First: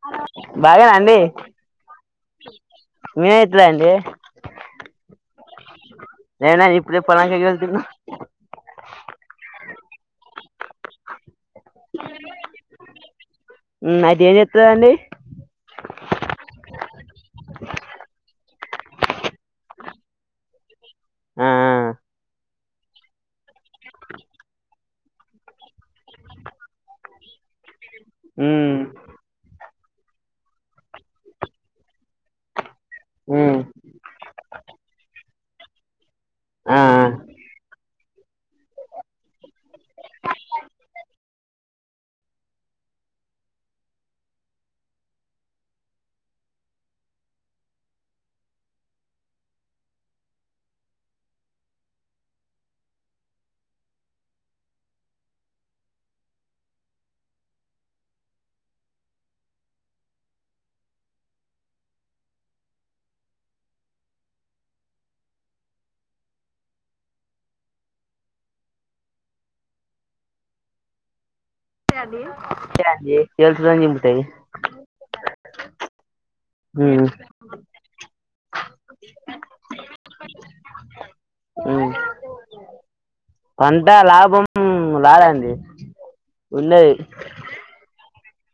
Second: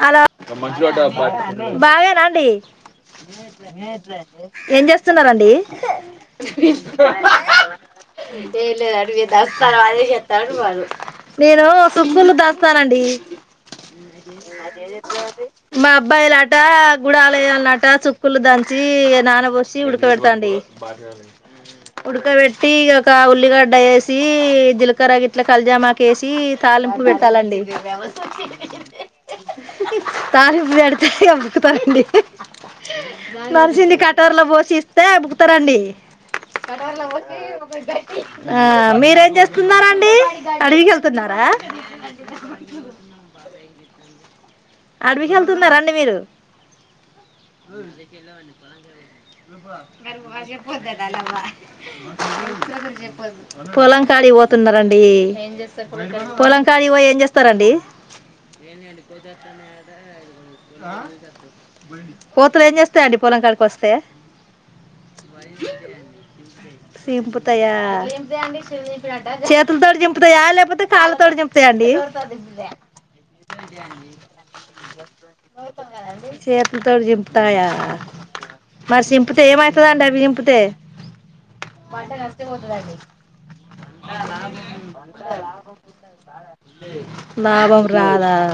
Hello బాగానే అండి బాగేనా అండి మీరే చెప్తారా అండి ఏం చేస్తున్నారండి నేనా ఇప్పుడే పొలానికి వెళ్తున్నా ఏం లేదండి మేము దస్తరా అవి అన్ని చేస్తున్నాం నేను సుగ్గులు దాస్తానండి ఉమ్ అయితే ఏం చెప్తారండి మా అబ్బాయిలట గుడి ఆలయాలట చుక్కులు దంచి నాన పోసి ఉడకబేడతాండి ఆ ఉడక పెట్ ట్టీ ఒక ఉల్లిగడ్డ వేసి జీలకర్ర గిట్ల కలిజామా కేేసి తాలింపు పెట్టాలండి ఉమ్ తాలింపు పెడితే ఇగ అయిపోతండి ఉమ్ నలిసింది కటోర్లో పోసి ఇస్తే ఉబుకుతారండి ఆ ఆ మీరేం చేస్తున్నారండి అడవికీ వెళ్తున్నారా ఆ అడవికి వెళ్తున్నారండి మీరు పొలం కాడి కి పోతున్నారండి పొలంకాడి పోయి ఏం చేస్తారండి [unintelligible] కోతులు ఏం చేస్తాయి అండి పొలం కాడికి వస్తే మా ఇంట్లేకి సింపుతాయా చేతులతోటి చింపుతాయా లేకపోతే కాళ్ళతోటి చిం తాయండి అంతే అండి చేతుతోని దింపుతాయి ఉమ్ చేతులతోటి చిింపుతాయా మరి చింపితే ఏమైతదండి అవి చిింపితే ఉమ్ మంట కాస్తే పోతది అండి పంట లాభం రాదండి ఉండది లాభం రా ఆ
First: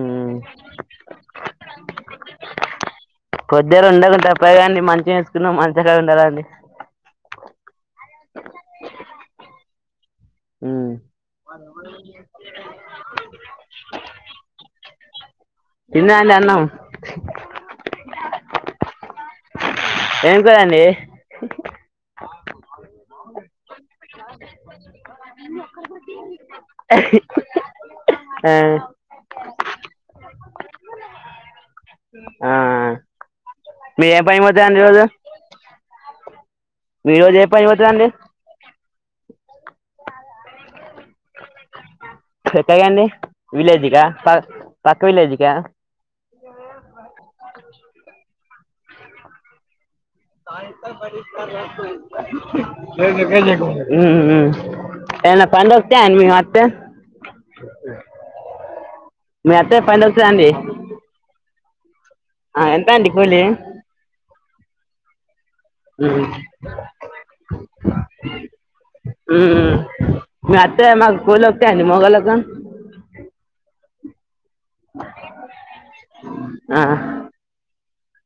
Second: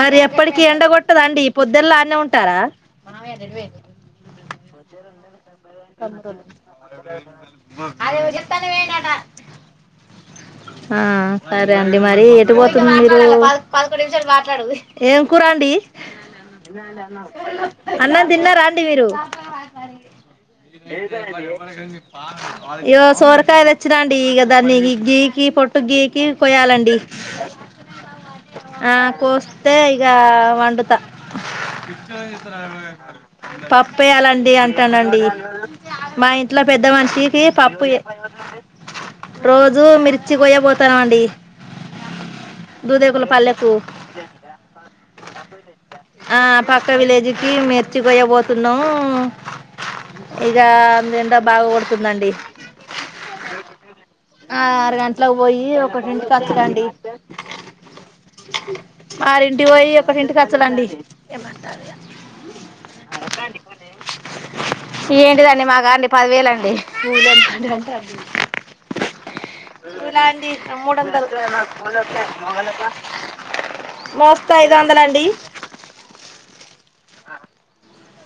మరి ఎప్పటికి ఎండ కొట్టదండి ఈ పొద్దల్లా అన్నే ఉంటారా పొద్దులు ఉండకుం తప్పగాండి మంచి వేసుకున్నాం మంచిగా ఉండాలండి అది నువ్వు చెప్తనే పోయిండంట ఉమ్ ఆ సరే అండి మరి ఎటు పోతుంది మీరు పదకొడు నిమిషాలు మాట్లాడు ఏం కూరండి తిన్నరా అండి అన్నం అన్న తిన్నారా అండి మీరు ఏంది [unintelligible] ఇయ్యో సోరకాయ తెచ్చిన అండి ఈగ దాన్ని గీకి పొట్టు గీకి కోయాలండి ఆ కోస్తే ఇగా వండుతా ఆ మీరు ఏ పనికి పప్పేయాలండి పోతారండి రోజు అంటానండి మా ఇంట్లో పెద్ద మీరు రోజు మనిషికి ఏ పనికి పప్పు పోతారండి రోజు మీరు వచ్చి కోయ పోతారా అండి పెద్దగా అండి విలేజిక ప పక్క విలేజిక ఆ పక్క విలేజ్కి మెర్చికోయోకి పోతున్నాం ఊ ఆ ఆరు గంటలకు ఎనా పోయి పండవ త మీ ఒకటింటికి మధ్య వారింటి పోయి ఒకటింటికి అండి వచ్చలండి ఏమంట ఆ ఎంతండి కూలి ఏంటి తండి మాగాండి మ్మ్ పదివేలు అండి మ్మ్ మీ వత్తే మాకు కూలి [unintelligible] దొరుకుతాయా అండి మగోళ్ళకు మోస్తే ఐదు వందలు అండి ఆ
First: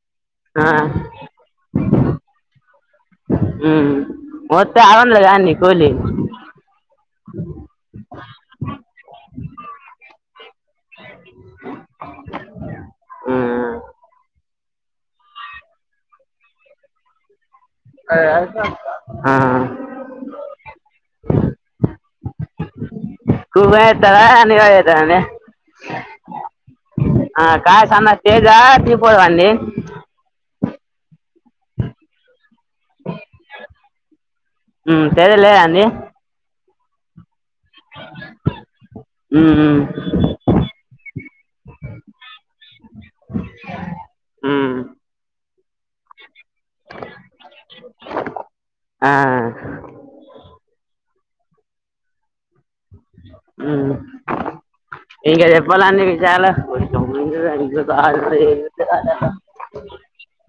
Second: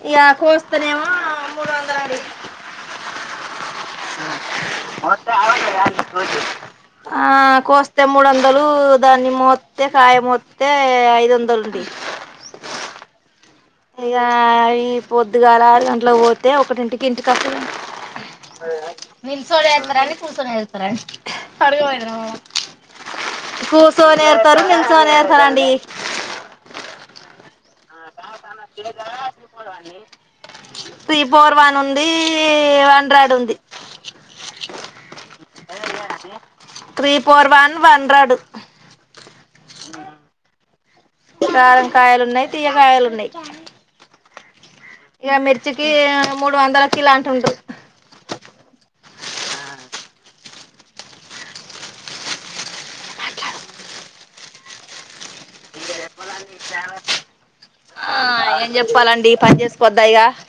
ఇక ఆ కోస్తనేమో మూడు వందలండి ఉ మొత్తే ఆరు వందలు కాండి కూలీ ఆ కోస్తే మూడు వందలు దాన్ని మొత్తే కాయ మొత్తే ఐదు వందలండి మ్మ్ ఇగా అవి పొద్దుగాల ఆరు గంట్లకు పోతే ఒకటింటికి ఇంటికిసలు ఆ నిల్చోని చేత్తారా అండి కూర్చొని చేత్తారా అర్గ మవ కుకోని చేత్తర ఏరుతారు నిలబడి చేత్తర నిల్చొని అండి ఏరుతారండి ఆ కాయ సన్న స్టేజా తీపోడవండి త్రీ ఫోర్ వన్ ఉంది హండ్రడ్ ఉంది ఉ సరేలే అన్నీ three four one one dread మ్మ్ మ్మ్ కారం కాయలు ఉన్నాయి తియ్యకాయలు ఉన్నాయి ఉ ఇక మిర్చికి మూడు వందలకి ఇలాంటివి ఉండు ఆ ఉ ఇంకా చెప్పాలండి చాలా ఆ ఏం [unintelligible]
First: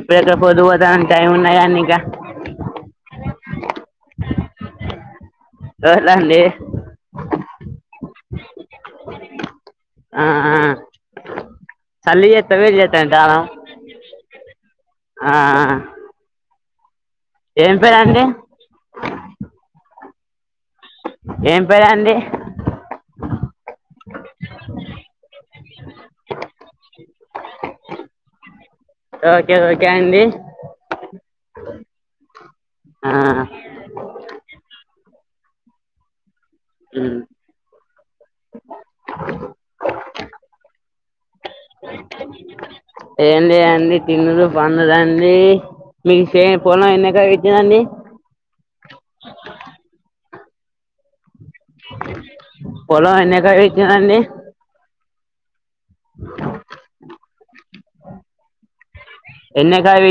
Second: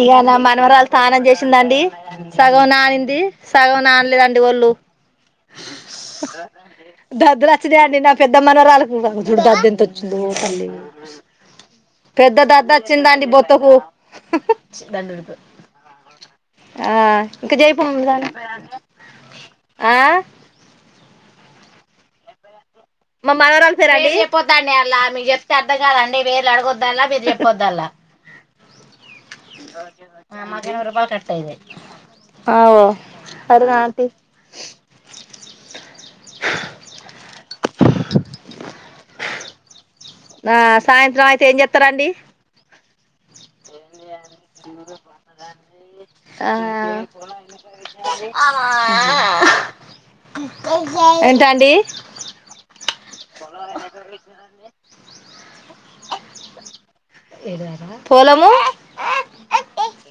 ఇగా ఎక్కడ నా పొద్దు మనమరాలు పోతానని తానం టైం ఉన్నాయి కానీ జేసిందండి ఇంకా సగం నానింది. సగం నానలేదండి. ఒళ్ళు చూడలేండి దాద్దుల చూదే అండి. నా పెద్ద మనవరాలకు ఆగ జూడు దాద్దేతోచిందో ఆ ఆ తల్లి చలి పెద్ద చేత్తా దద్ద వేడి చేత్తాంది వచ్చిందండి. చాలా బొతకు ఆ ఆఆ ఇంకా ఏం జేయపో మమీ పేరండి దానమ్ ఆ ఏం పేరండి. మా మనవరాలు పేరా అండి. ఒహ్ ఆ మాకు ఇరవై రూపాయిలు కట్టయేది. ఆవ్ ఆ పద్దు నా ఆంటీ హుహ్ నా ఆ సాయంత్రం అయితే ఏం చెతారండి. ఏ లేదండి. తినుడు పండుడు అండి. ఆ ఏంటండీ. పొలం ఎనేక్ పొలం ఎన్ ఎక్కరాలు వచ్చిందడి. పొలము ఎన్ ఎక్కరల్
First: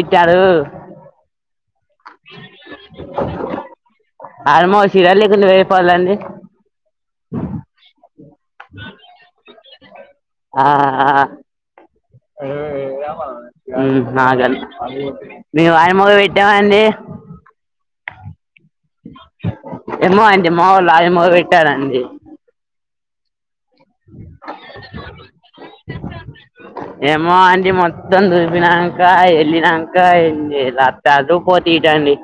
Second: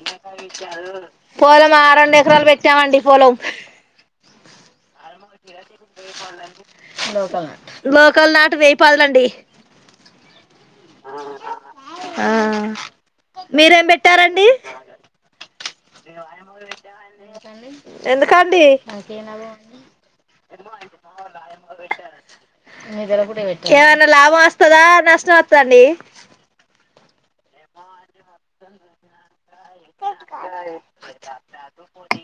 పోలమా రొండ్ ఎకరాలు పెట్టామండి. పోలం ఆరు మోషీరా లేకుంటే వేర్ పోలండి. లోకల్ నాటు వేయి పదులండి. ఆఆ ఆ ఆ మీరేం హు పెట్టారండి నాగల్ మేము ఆయమగ పెట్టామండి ఎందుకండి. ఏమో అండి. మావోలు ఆ యమక్ పెట్టారండి. ఎవన్నా లాభం వస్తదా, నష్టం వస్తా అండి. మా ఆంటీ మొత్తం దూలిపినాక ఏ నిదాకా ఏం జేయలు అతాలు పోతిటండి.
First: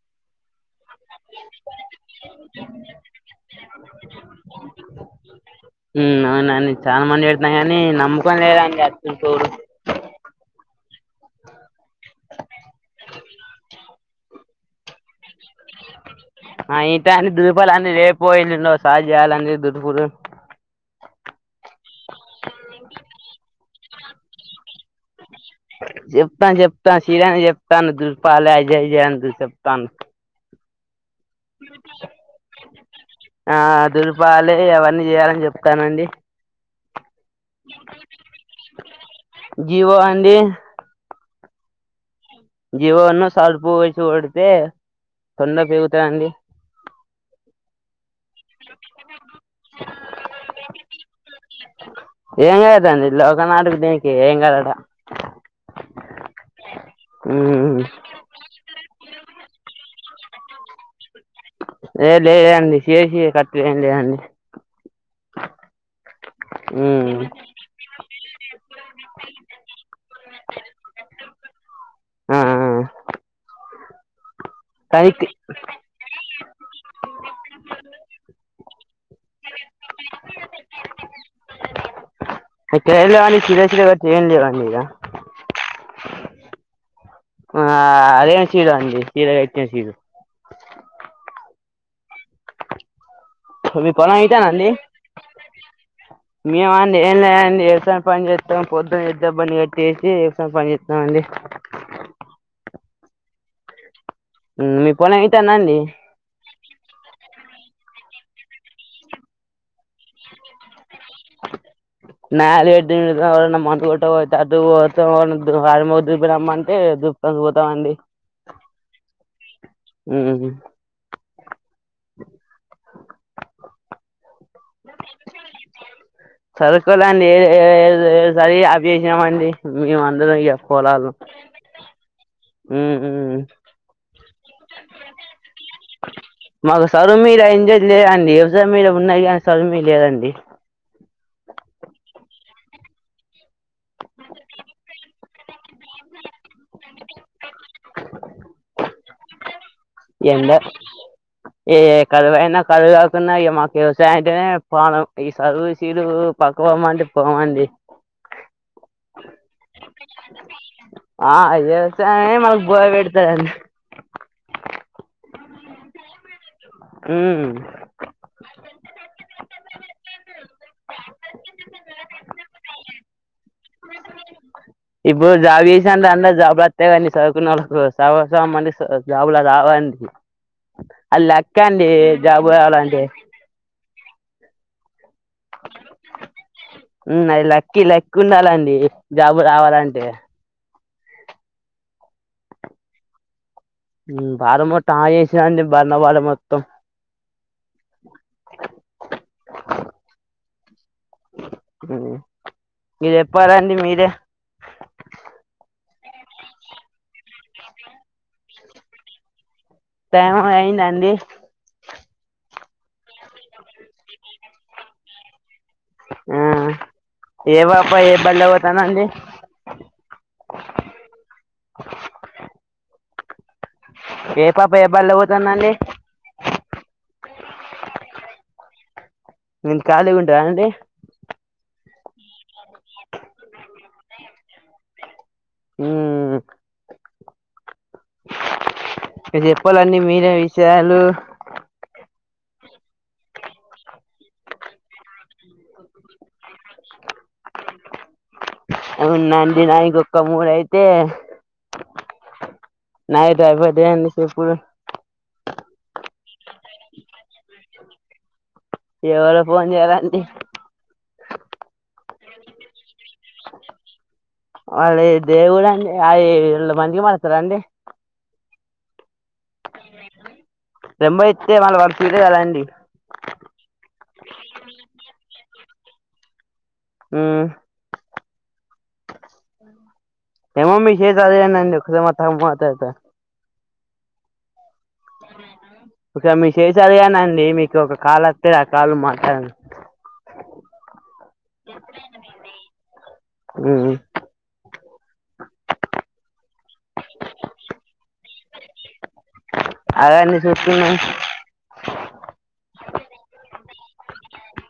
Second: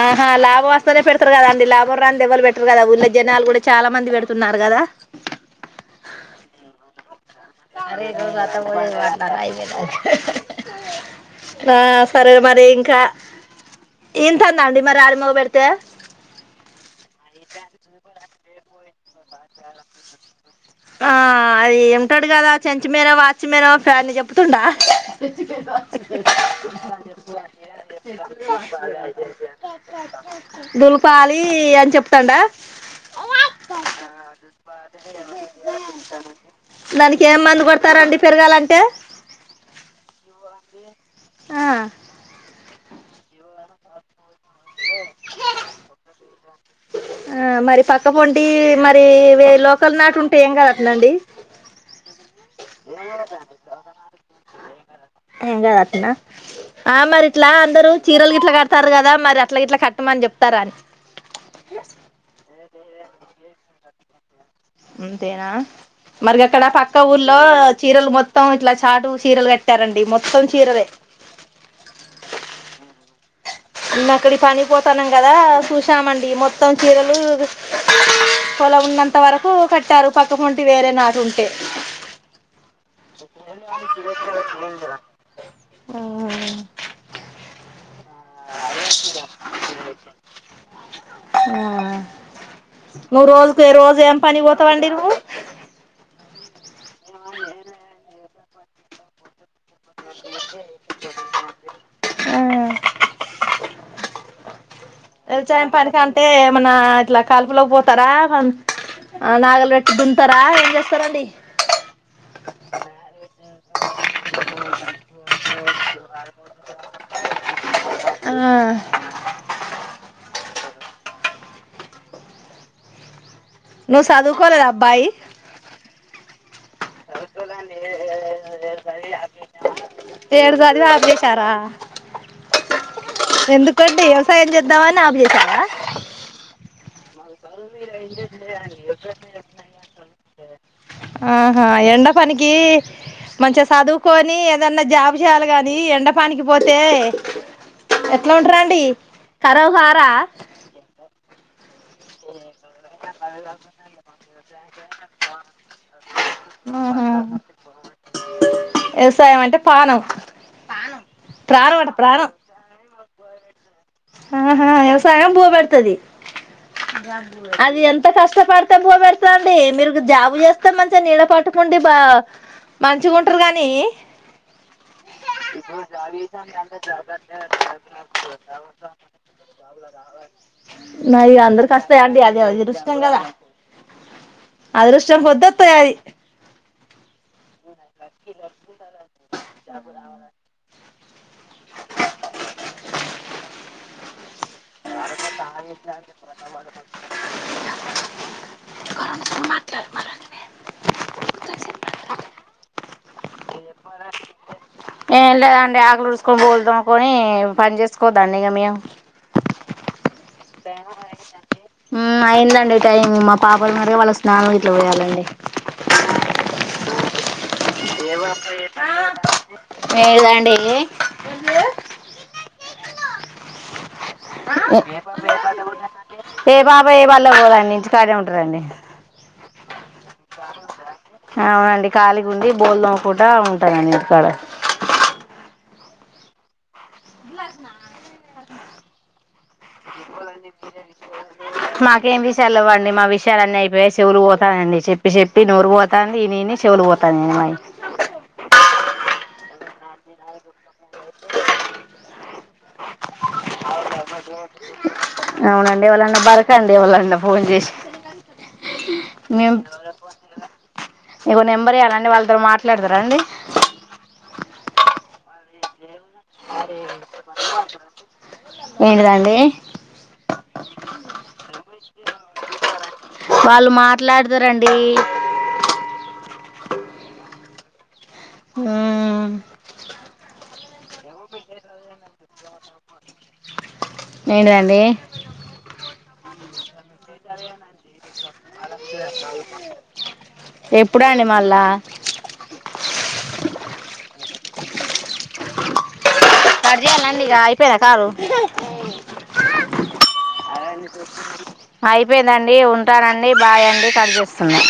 ఆహా లాబ్ వస్ సనే పెడతారు కదా అండి. లాభం రాని ఎవల్ పెట్టారు కదా, ఊళ్య జనాలు కూడా చాలా మంది పెడుతున్నారు కదా. ఉహు అవునుని చానా మందేడ్ అరే రోజ్ అట్ట వోయి అయిదువేల్ అయ్ నా సరే మరి ఇంకా ఇంతుదండి మరి అడ్ మోగపెడితే ఆ ఇంతాంది. దూల్పలని రేపో ఎల్లుండో సెలజేయాలన్ దూల్పూరు. ఆ అది ఏమింటాడు కదా చెంచిమేనో వాచిమేనో ఫ్యాన్ చెప్తుడా జేప్తాను జేప్తాను చీరను జేప్తాను దుపాల అయ్యాయే అన్ చేప్తాను దూల్ప్ ఆ దూల్పాలే అవన్నీ జేయాలన్ జేప్ తనండి దానికి ఎమ్ మందు కొడతారండి పెరగాలంటే జివో అండి ఆ జీవ ఓనా సార్పుూ వొచ్చి వోడి తోడ పోగుతాయండి. ఆ మరి పక్క పొండి మరి వే లోకల్ నాటి ఉంటే ఏం కాద్ గట్లాండి. ఏం కాదండి లోకనాటకు దీనికి ఏం కాదట ఎంగత్ అట్ఠనా ఆ మరి ఇట్లా మ్మ్. అందరు చీరలు గిట్లా కడతారు కదా మరి అట్లా ఇట్లా కట్టమని జేప్తారా అన్ ఏ లేదండి చేసి కట్టేయం లేదండి అంతేనా మరిగ అక్కడ పక్క మ్మ్. ఊర్లో చీరలు మొత్తం ఇట్లా చాటు చీరలు కట్టారండి మొత్తం చీరలే ఆ ఇంగా అక్కడి పనిపోతాన్నాం కానీ ఇక్- కదా చూసామండి మొత్తం చీరలు పొలం ఉన్నంత వరకు కట్టారు పక్క వంటి వేరే నాటి ఉంటే ఇక్కడ ఏం లేవండి చీర చీర కట్టి ఏం లేవండి ఇక ఆ ఆ అదేం చీరలు అండి ఇడా కట్టినా [inaudible] ఆ నువ్వు రోజుకు ఏ మీ రోజు ఏం పొలం పని పోతావండి నువ్వు మేమా అండి ఏం లేదండి [unintelligible] పని చేస్తాం పొద్దునా అయితే బండి [inaudible] చేసి సంపాదిస్తామండి వ్యవచాయం అవుతానండి పనికి అంటే ఏమన్నా ఇట్లా కల్పుిలకి పోతారా ఆ నాగలి దుంటారా ఏం చేస్తారంండి నాలు పెట్టి ఎవరన్నా మందు కొట్టాపోతే అటు అటూ అ వారంమో దులిపి రామంటే దుల్పుతందూ పోతమండి ఆ ఉమ్ నువ్ సాధుకోలేదా అబ్బాయి సరుకోలే అండి ఏ ఏడ్ ఏడు చదవి అప్ జేసినమండి మేము అందరం ఇగ పొలాలు ఆహ్ ఉమ్ వ్యవసాయం చేద్దాం అని అప్ చేసావా మాకు సదువు మీద ఎంజ్లేదండి వ్యవసాయం మీద ఉన్నాది కానీ సదువు మీద లేదండి ఆహా ఎండ పనికి మంచిగా సదువుకొని ఏదన్నా జాబు చేయాలి గాని ఎండపానికి పోతే ఎట్లా ఉంటరా అండి కరా ఎండా ఈ కదువైనా కదువు కాకున్నా ఈగా మాకు వ్యవసాయం అంటేనే ప్రాణం ఈ సదువు శిదువు పక్క పోమండి ఆహా పోమండి వ్యవసాయం అంటే పాణం ప్రాణం అంట ప్రాణం దా ఆహా వ్యవసాయం బూ పెడతాది అది ఎంత కష్టపడితే భోపెడతుండి మీరు జాబు చేస్తే మంచిగా నీడ పట్టుకుంటే ది బా మంచిగా ఉంటారు గానీ ఇప్పుడు జాబ్ చేసే అందరికీ జాబులు ఒత్తయిగని సదుకున్నోళ్లకు సగ సగం పండిస్ జాబులా రావండి అది మరి లెక్క అందరికి అండి జాబు కావాలంటే అదరష్టం కొద్ది వత్తయి ఆ [unintelligible] ఉమ్ అది లక్కి లెక్ ఉండాలండి జాబు రావాలంటే బో టాయే [inaudible] ఉమ్ మీర్ చెప్పాలండి మీరే కో బోలుదోంకొని పని చేసుకోద్దాండి ఇగ మేం టైం అయిందండి ఉమ్ అయిందండి టైం మా పాపలున్నార [unintelligible] వాళ్ళ స్నానం గీట్లా పోయాలండి ఆ ఏ పాప ఏ బడిలో పోతానండి లేదండి ఏ పాప ఏ బడిలో పోతానండి ఏ పాప ఏ బడ్లకి పొదండి ఇంటి కాడే ఉంటది అండి నిన్ ఖాళీగా ఉంటానా అండి కాలిగుండి బోల్డోముకుంట ఉంటనండి ఇంటికాడ ఉమ్ [unintelligible] అనీ మాకేం తీస్ తెలవండి మా విషయాలన్నీ అయిపోయాయి చెవులు పోతానాయ్ అండి చెప్పి చెప్పి నోరు పోతాంది ఇని ఇని చెవులు పోతాన్నాయ్ అవ్ అవునండి నాయి ఇంకొక్క మూడైతే నాది ఇపుడు అయిపోతయ్ ఎంతసేపు అవునండి ఎవళన్నా బరకండి ఎవలన్నా ఫోన్ చేసి ఎవరో మేమ్ ఫోన్ చేయాలండి ఇగో నెంబర్ ఇయ్యాలండి వాళ్ళతోని మాట్లాడతరా అండి వాళ్ళది ఏ ఊరండి ఆయీ వాళ్ళు మంచిగ మట్లడతరా అండి ఏంటిదండి నెంబర్ ఇస్తే మళ్ళీ వాళ్ళు ఫీల్ కారా అండి వాళ్ళు మాట్లాడతారండి హ్మ్ హ్మ్ ఏమో మీకే తెలియాలి అండి [unintelligible] మాట్లడతారో ఏంటిదండి ఒకవేళ మీషేషి తదిగానండి మీకు ఒక కాల్ వత్తది ఆ కాల్ మాట్లాడండి ఎప్పుడండి మళ్ళా మ్ మ్ కట్ చేయాల్నాండి ఇగ అయిపోయిందా కాలు అదండి చూస్తున్నా అయిపోయిందండి ఉంటానండి బాయ్ అండి కట్ చేేస్తున్నా